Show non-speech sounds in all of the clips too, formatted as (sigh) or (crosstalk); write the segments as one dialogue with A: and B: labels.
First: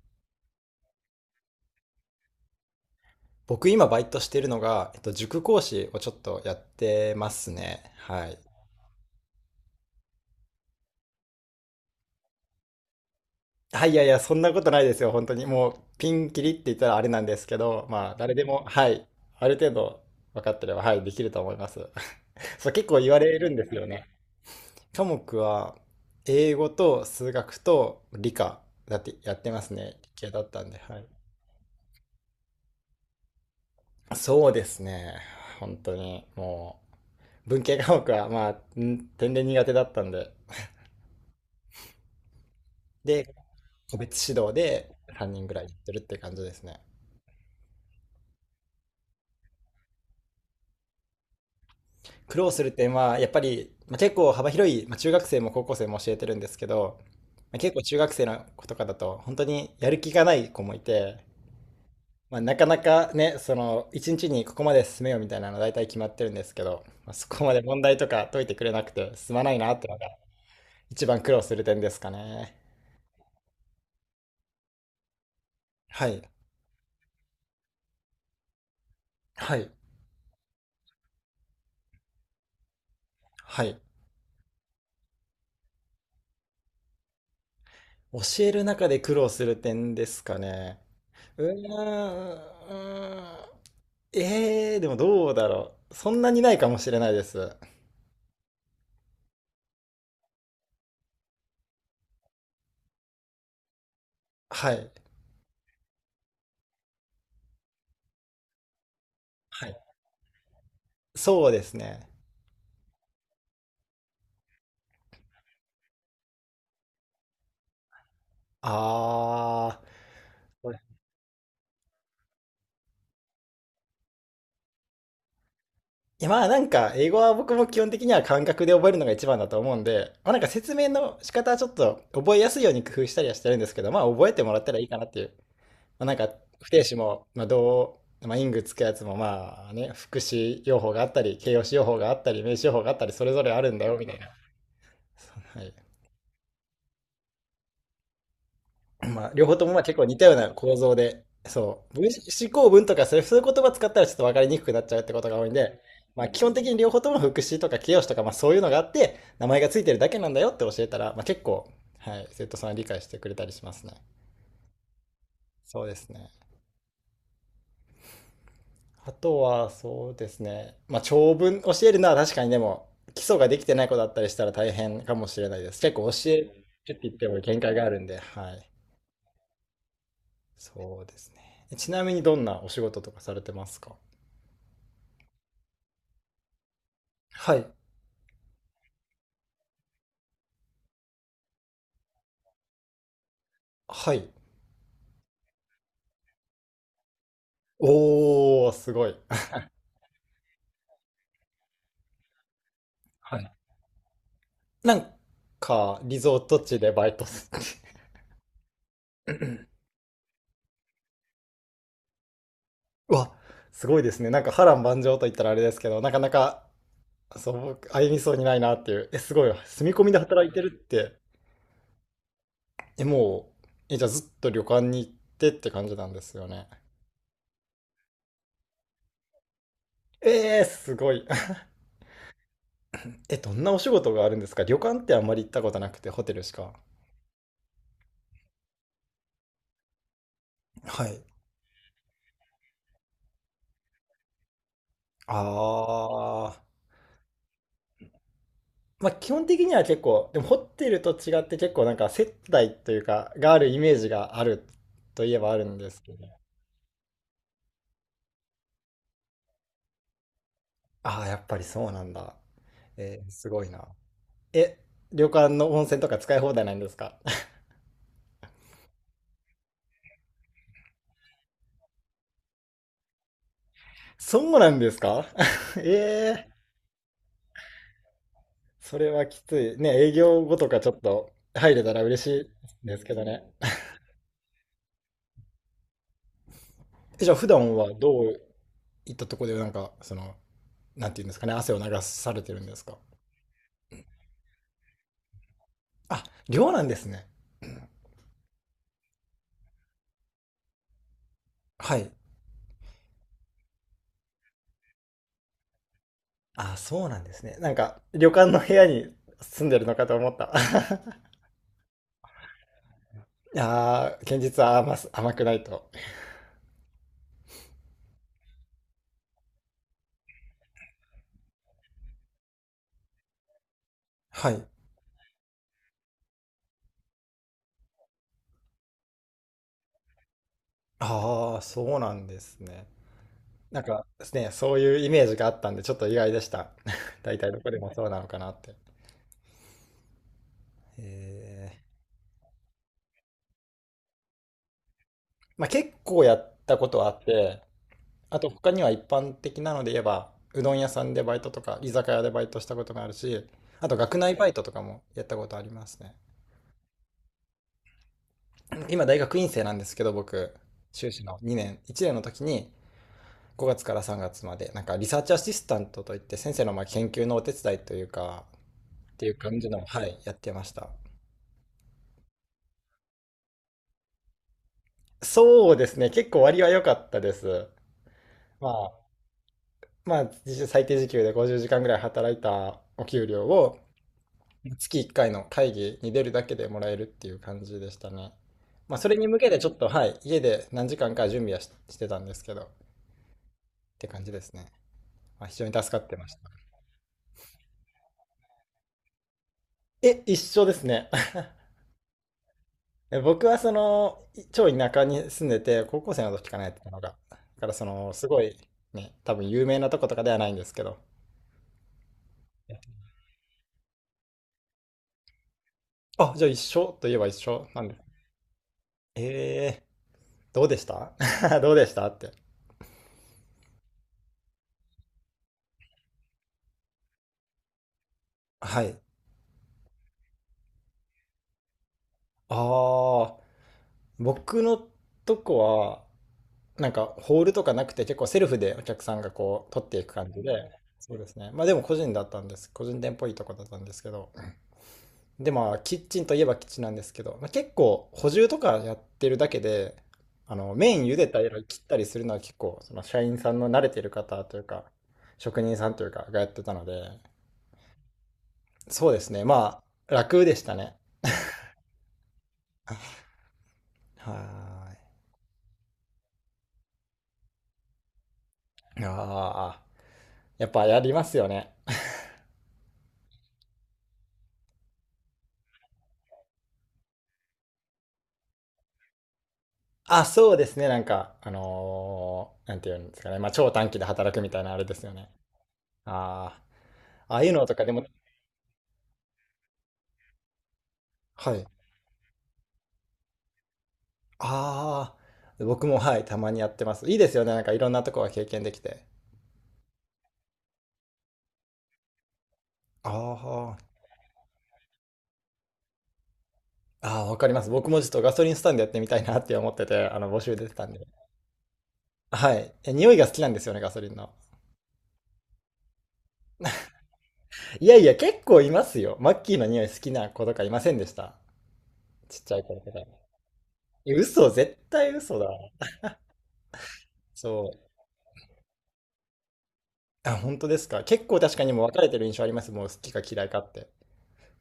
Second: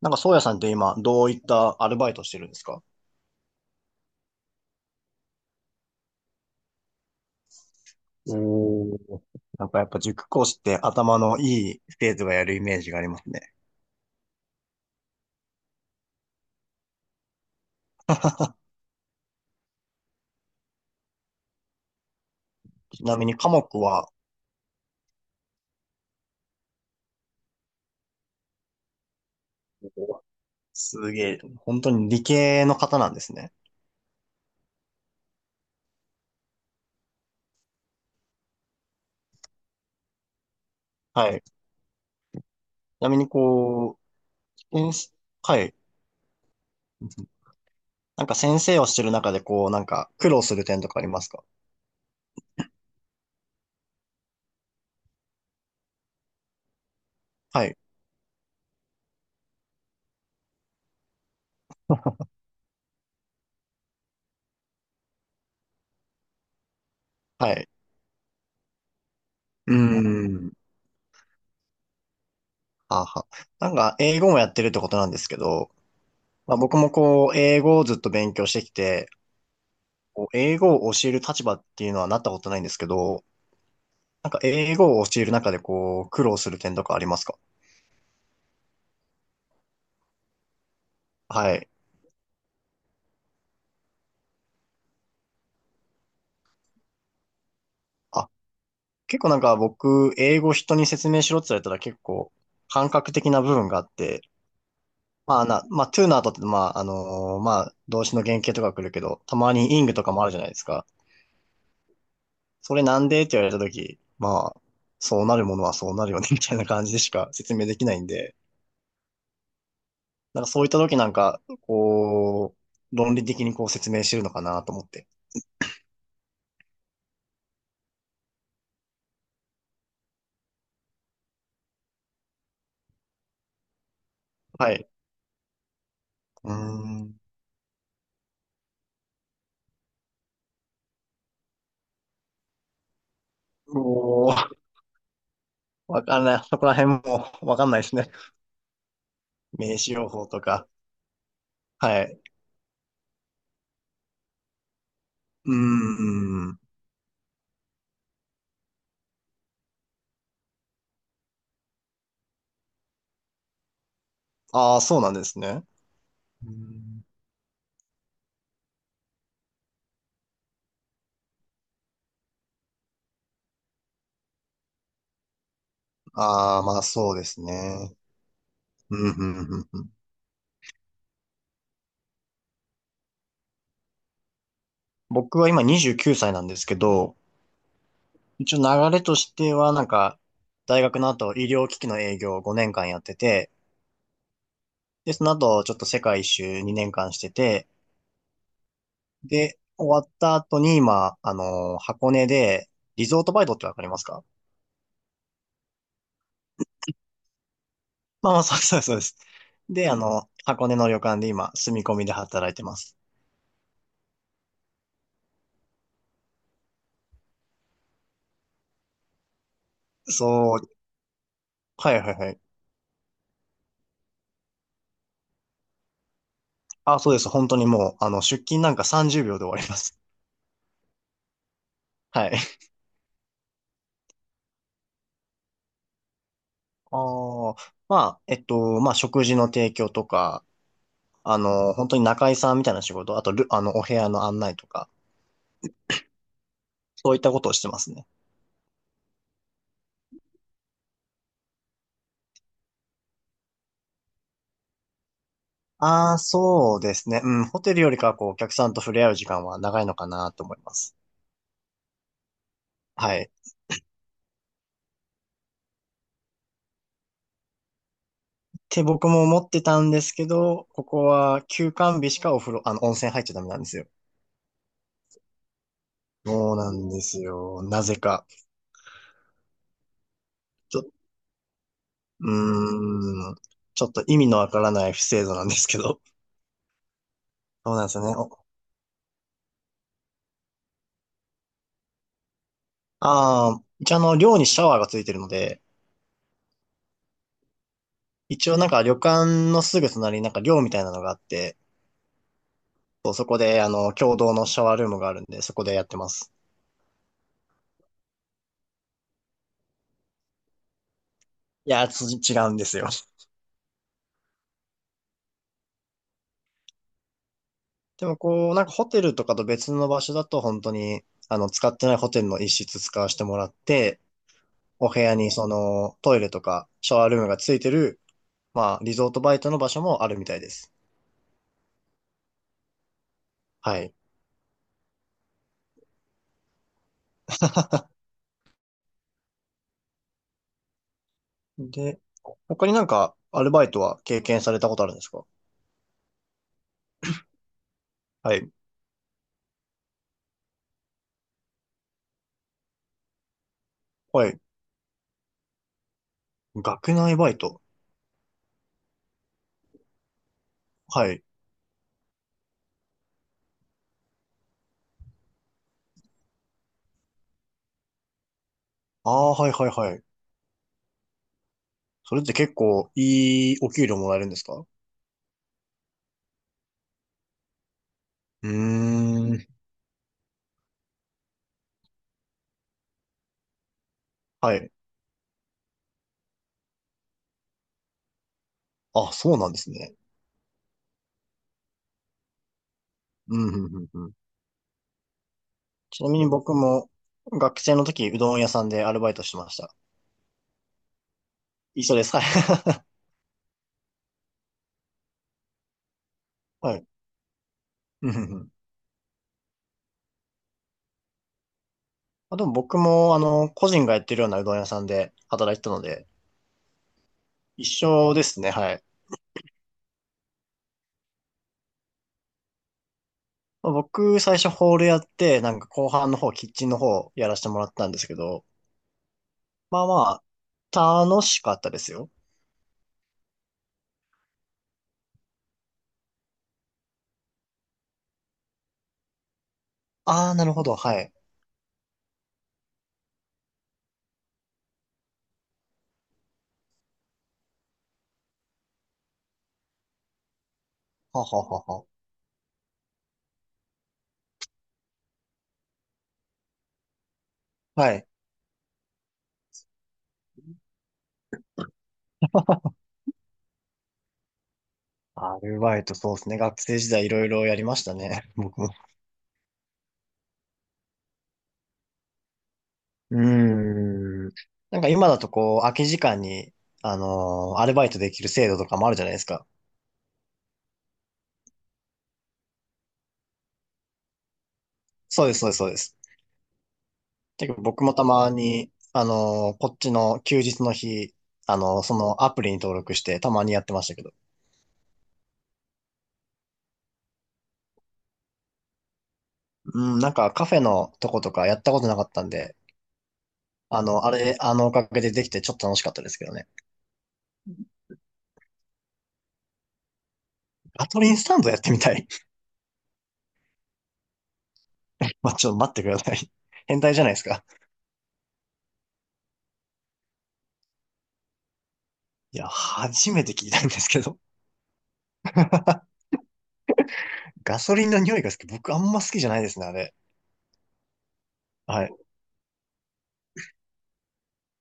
A: なんか、宗谷さんって今、どういったアルバイトしてるんですか？
B: 僕今バイトしてるのが、塾講師をちょっとやってますね。はい。
A: おー。なんかやっぱ塾講師って頭のいい生徒がやるイメージがありますね。
B: はい、いやいや、そんなことないですよ、本当に。もう、ピンキリって言ったらあれなんですけど、まあ、誰でも、はい、ある程度分かってれば、はい、できると思います。(laughs) そう、結構
A: ち
B: 言
A: な
B: わ
A: みに
B: れ
A: 科
B: るんです
A: 目
B: よね。
A: は？
B: 科目は、英語と数学と理科だってやってますね。理系だったんで、はい。
A: すげえ、本当に理系の方なんですね。
B: そうですね。本当に、もう、文系科目は、まあ、天然苦手だったんで。
A: はい。ちなみに
B: で個
A: こ
B: 別指導
A: う、
B: で
A: 先生。
B: 3人ぐ
A: は
B: らいやっ
A: い。
B: てるって感じですね。
A: なんか先生をしてる中でこう、なんか苦労する点とかありますか？
B: 苦労する点はやっぱり、まあ、結構幅広い、まあ、中学生も高校生も教えてるんですけど、まあ、
A: は
B: 結
A: い。
B: 構中学生の子とかだと本当にやる気がない子もいて、まあ、なかなかねその1日にここまで進めようみたいなの大体決まってるんですけど、まあ、そこま
A: は
B: で
A: い。
B: 問題とか解いてくれなくて進まないな
A: うー
B: ってのが
A: ん。
B: 一番苦労する点ですかね。
A: はあはあ。なんか英語もやってるってことなんですけど、
B: はい
A: まあ、僕もこう、英語をずっと勉強してきて、
B: はい
A: こう英語を教える立場っていうのはなったことないんですけど、
B: はい。
A: なんか英語を教える中でこう、苦労する点とかありますか？
B: 教える中で苦労する点ですかね。うー
A: はい。
B: んうーん。でもどうだろう。そんなにないかもしれないです。
A: あ、結構なんか僕、英語人に説明しろって言われたら結構、感覚的な部分があって、
B: はい。
A: まあな、まあ、to の後って、まあ、まあ、動詞の原型とか来るけど、たま
B: は
A: に
B: い。
A: ing とかもあるじゃないですか。
B: そうですね。
A: それなんでって言われたとき、まあ、そうなるものはそうなるよね、みたいな感じでしか説明できないんで、
B: あ
A: なんかそういっ
B: ー。こ
A: た
B: れ、
A: ときなんか、こう、論理的にこう説明してるのかなと思って。
B: いやまあなんか、英語は僕も基本的には感覚で覚えるのが一番だと思うんで、まあなんか説明の仕方はちょっと覚えやすいように工夫したりはしてるんですけど、まあ覚えてもらった
A: は
B: らいい
A: い。
B: かなっていう。まあなんか、
A: うー
B: 不定詞
A: ん。
B: も、まあどう、まあイングつくやつもまあね、副詞用法があったり、形容詞用法があったり、名詞用法があったり、それぞれあるんだよみたいな。
A: おー、
B: はい。
A: わかんない。そこら辺もわかんないですね。
B: まあ、両方とも
A: 名
B: まあ
A: 刺
B: 結構
A: 用
B: 似た
A: 法
B: よう
A: と
B: な
A: か。
B: 構造で、そう、
A: は
B: 分
A: い。
B: 子構文とかそういう言葉使ったらちょっと分かりにくくなっちゃうってことが多い
A: う
B: ん
A: ー
B: で、まあ、基本
A: ん。
B: 的に両方とも副詞とか形容詞とか、まあ、そういうのがあって、名前がついてるだけなんだよって教えたら、まあ、結構、はい、生徒さんは理解してくれたりしますね。
A: ああ、そうなんですね。
B: そうですね。あとは、そうですね。まあ、長文教えるのは確かにでも、基礎ができてない子だったりしたら大変かもしれないです。結構教える
A: ああー、まあ
B: って言
A: そ
B: っ
A: うで
B: ても
A: す
B: 限界があ
A: ね。
B: るんで、はい。
A: うんうんうんうん。
B: そうですね。ちなみにどんなお仕事とかされてますか？
A: 僕は今29歳なんですけど、
B: はい。
A: 一応流れとしてはなんか、大学の後医療機器の営業を5年間やってて、
B: はい。
A: で、その後ちょっと世界一周2年間してて、
B: おー、すごい。
A: で、終わった後に今、あの、箱根でリゾート
B: は
A: バイ
B: い。
A: トってわかりますか？
B: なんか、リゾート地でバイトす (laughs)
A: まあまあ、そうそうそうです。で、あの、箱根の旅館で今、住み込みで働いてます。
B: うわ、すごいですね。なんか波乱万丈と言ったらあれですけど、なかなか、そう、僕歩みそうにないなっていう。え、すごい。住み込みで働い
A: そ
B: て
A: う、
B: るって、
A: はいはいはい。
B: え、もう、え、じゃあずっと旅館に行ってって感じなんですよね。
A: あ、そうです。本当にもう、あの、出勤なんか30秒で終わります。
B: えー、すごい。(laughs)
A: はい。
B: え、どんなお仕事があるんですか？旅館ってあんまり行ったことなくて、ホテルしか。
A: ああ、まあ、まあ、食事の提供とか、
B: はい。
A: あの、本当に仲居さんみたいな仕事、あとル、あの、お部屋の案内とか、
B: あー。
A: そういったことをしてますね。
B: まあ、基本的には結構、でもホテルと違って結構なんか接待というか、があるイメージがあるといえばあるんですけ
A: ああ、
B: ど。
A: そうですね。うん、ホテルよりかは、こう、お客さんと触れ合う時間は長いのかなと思います。
B: ああ、やっぱりそうなんだ。
A: は
B: え
A: い。
B: ー、すごいな。え、旅館の温泉とか使い放題なんですか？
A: て僕も思ってたんですけど、ここは休館日しかお風呂、温泉入っちゃダメなんですよ。
B: (laughs) そうなんですか？ (laughs) ええ、
A: そうなんですよ。なぜか。
B: それはきつい。ね、営業後とかちょ
A: う
B: っと入れたら嬉しいですけど
A: ーん。
B: ね。
A: ちょっと意味のわからない不制度なんですけど。
B: え、じゃあ普
A: そ
B: 段
A: うなんで
B: は
A: すよね。
B: どういったとこでなんか、その、なんていうんですかね、汗を流されてるんですか？
A: ああ、一応寮にシャワーがついてるので、
B: あ、寮なんですね。
A: 一応なんか旅館のすぐ隣になんか寮みたいなのがあって、
B: はい。
A: そう、そこで共同のシャワールームがあるんで、そこでやってます。
B: あ、そうなんですね。なんか、旅館の部屋に住んでるのかと思った。(laughs)
A: いや、違うんですよ。
B: ああ、現実は甘くないと。
A: でもこう、なんかホテルとかと別の場所だと本当に、あの、使ってないホテルの一室使わせてもらって、
B: はい。
A: お部屋にそのトイレとかシャワールームがついてる、まあ、リゾートバイトの場所もあるみたいです。
B: ああ、そうなんですね。
A: は
B: なん
A: い。
B: かですね、そういうイメージがあったんで、ちょっと意外でした。(laughs) 大体どこでもそうなのかなって。ええ。
A: で、他になんかアルバイトは経験されたことあるんですか？
B: まあ結構やったことはあって、
A: は
B: あと
A: い。
B: 他には一般的なので言えば、うどん屋さんでバイトとか、居酒屋でバイトしたことがあるし、あと学
A: は
B: 内
A: い。
B: バイトとかもやったことありますね。
A: 学内バイト。
B: 今大学院生なんですけど僕、修
A: はい。
B: 士の2年1年の時に5月から3月までなんかリサーチアシスタントといって先生のまあ研究のお手伝いというか
A: あ
B: ってい
A: あ、
B: う
A: はい
B: 感
A: は
B: じ
A: い
B: の、
A: はい。
B: はい、やってました。
A: それって結構いいお給料もらえるんですか？う
B: そうですね、結構割は良かったです。
A: ー
B: まあ、
A: ん。
B: まあ実質最低時給で50時間ぐらい働いたお給料を
A: はい。
B: 月1回の会議に出るだけでもらえるっていう感じでしたね。まあそ
A: あ、
B: れに
A: そう
B: 向
A: な
B: け
A: んで
B: てちょ
A: す
B: っと
A: ね。
B: はい家で何時間か準備はしてたんですけどっ
A: うん、うん、うん
B: て
A: うん。
B: 感じですね、まあ、非常に助
A: ち
B: かっ
A: な
B: て
A: み
B: ま
A: に
B: した。
A: 僕も学生の時、うどん屋さんでアルバイトしてました。
B: え、一緒ですね。
A: 一緒です。はい。
B: (laughs) 僕はその、超田舎に住んでて、高校生の時か
A: (laughs)
B: なやっ
A: は
B: て
A: い。
B: たのが。だからそ
A: うん
B: の、
A: う
B: す
A: んう
B: ご
A: ん。
B: い、ね、多分有名なとことかではないんですけど。
A: あ、でも僕も、個人がやってるようなうどん屋さんで働いてたので、
B: あ、じゃあ一緒といえば一
A: 一
B: 緒なんです。
A: 緒ですね。はい。
B: えどうでした？ (laughs) どうでしたって。
A: まあ僕、最初ホールやって、なんか後半の方、キッチンの方やらせてもらったんですけど、
B: はい。
A: まあまあ、楽しかったですよ。
B: ああ、僕のとこは、なんかホールとかなくて結構セルフでお客さんがこう取っていく
A: あ
B: 感
A: あ、
B: じ
A: なるほど。
B: で、
A: はい。
B: そうですね。まあでも個人だったんです。個人店っぽいとこだったんですけど、でまあキッチンといえばキッチンなんですけど、まあ、結構補充とかやってるだけで、あの麺茹
A: は
B: でた
A: は
B: り
A: は
B: 切っ
A: は。
B: たりするのは結構その社員さんの慣れてる方というか職人さんというかがやってたので、
A: はい。
B: そうですね、まあ楽でしたね。は
A: アルバイト、そうですね。学生時代いろいろやりましたね。(laughs) 僕も。
B: ーい。ああ、やっぱやりますよね。
A: うーん。なんか今だとこう、空き時間に、アルバイトできる制度とかもあるじゃないですか。
B: あ、そうですね、なんかなんていうんですかね、まあ超短期で働くみたいなあれですよ
A: そう
B: ね。
A: です、そうです、そうです。
B: ああ、ああいう
A: 結構
B: のとか
A: 僕
B: で
A: もた
B: も、
A: まに、こっちの休日の日、
B: はい。
A: そのアプリに登録してたまにやってましたけど。
B: ああ、僕もはい、たまにやってます。いいですよね、なんかいろんなとこが経験できて。
A: うん、なんかカフェのとことかやったことなかったんで、
B: あ
A: あれ、あのおかげでできてちょっと楽しかったですけどね。
B: あ、ああ、わかります。僕もちょっとガソリンスタンドやってみたいなって思ってて、募集出てた
A: ガ
B: ん
A: ト
B: で。
A: リンスタンドやってみたい。
B: はい。え、匂いが好きなんですよね、ガソリンの。
A: (laughs) まあ、ちょっと待ってください。変態じゃないですか。
B: いやいや、結構いますよ。マッキーの匂い好きな子とかいませんでした？
A: い
B: ちっ
A: や、
B: ちゃい子とか。
A: 初めて聞いたんですけ
B: え、
A: ど。
B: 嘘、絶対嘘だ。
A: ガ
B: そ
A: ソ
B: う。
A: リンの匂いが好き。僕あんま好きじゃないですね、あれ。
B: あ、本当ですか？結構確かにも
A: は
B: う
A: い。
B: 分かれてる印象あります。もう好きか嫌いかって。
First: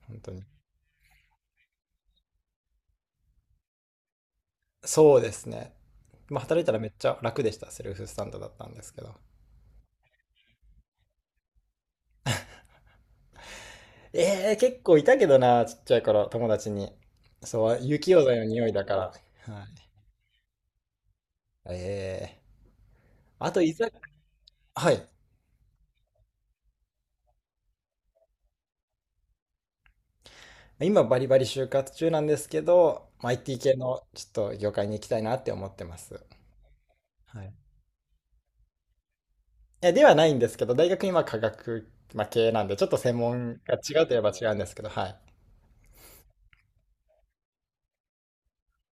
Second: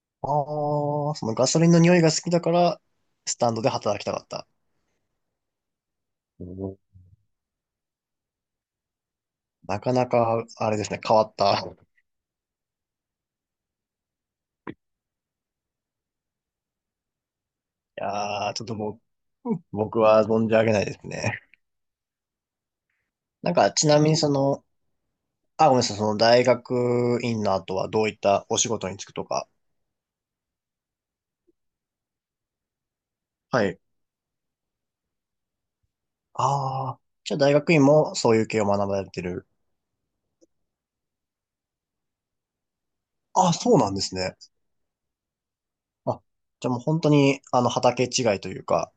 B: 本当に。
A: ああ、そのガソリンの匂いが好きだから、スタンドで働きたかった。
B: そうですね。まあ、
A: お
B: 働いた
A: ー、
B: らめっちゃ楽でした。セルフスタンドだったんですけど。
A: なかなか、あれですね、変わった。い
B: ええー、結構いたけどな、ちっちゃい頃、友達に。そう、雪溶剤の
A: やー、ちょ
B: 匂
A: っ
B: い
A: と
B: だか
A: も
B: ら。
A: う、
B: は
A: 僕は存じ上げないですね。
B: い、ええー、あ
A: なん
B: と、
A: か、
B: いざ、
A: ちなみにその、
B: はい。
A: あ、ごめんなさい、その大学院の後はどういったお仕事に就くとか。
B: 今、バリバリ就活中なんですけど、まあ IT
A: は
B: 系
A: い。
B: のちょっと業界に行きたいなって思ってます。
A: ああ、じゃあ
B: はい。
A: 大
B: い
A: 学院もそういう系を学ばれてる。
B: やではないんですけど、大学今、科学、まあ、系なんで、ちょっと専
A: あ、
B: 門
A: そ
B: が
A: うなんで
B: 違うと
A: す
B: いえば
A: ね。
B: 違うんですけど、はい。
A: あ、じゃあもう本当に、畑違いというか。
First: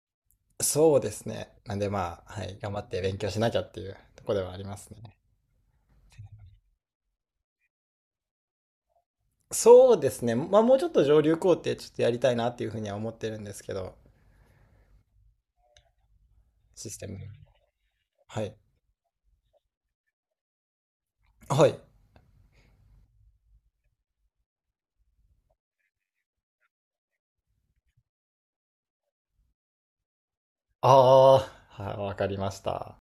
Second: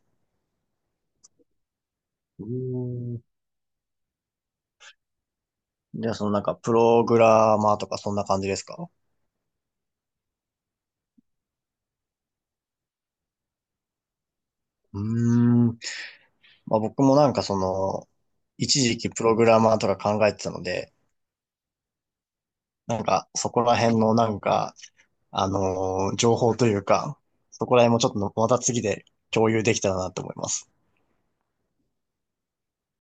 B: そうですね。なんで、まあ、
A: う
B: は
A: ー
B: い、頑張って勉
A: ん。
B: 強しなきゃっていうところではありますね。
A: じゃあ、そのなんか、プログラマーとかそんな感じですか？
B: そうですね。まあ、もうちょっと上流工程ちょっとやりたいなっていうふうには思ってるんですけど、
A: うーん。まあ
B: シス
A: 僕
B: テ
A: も
B: ム。
A: なんかその、
B: はい。
A: 一時期プログラマーとか考えてたので、
B: はい。
A: なんか、そこら辺のなんか、情報というか、そこら辺もちょっとまた次で共有できたらなと思います。
B: ああ、はい、わかりました。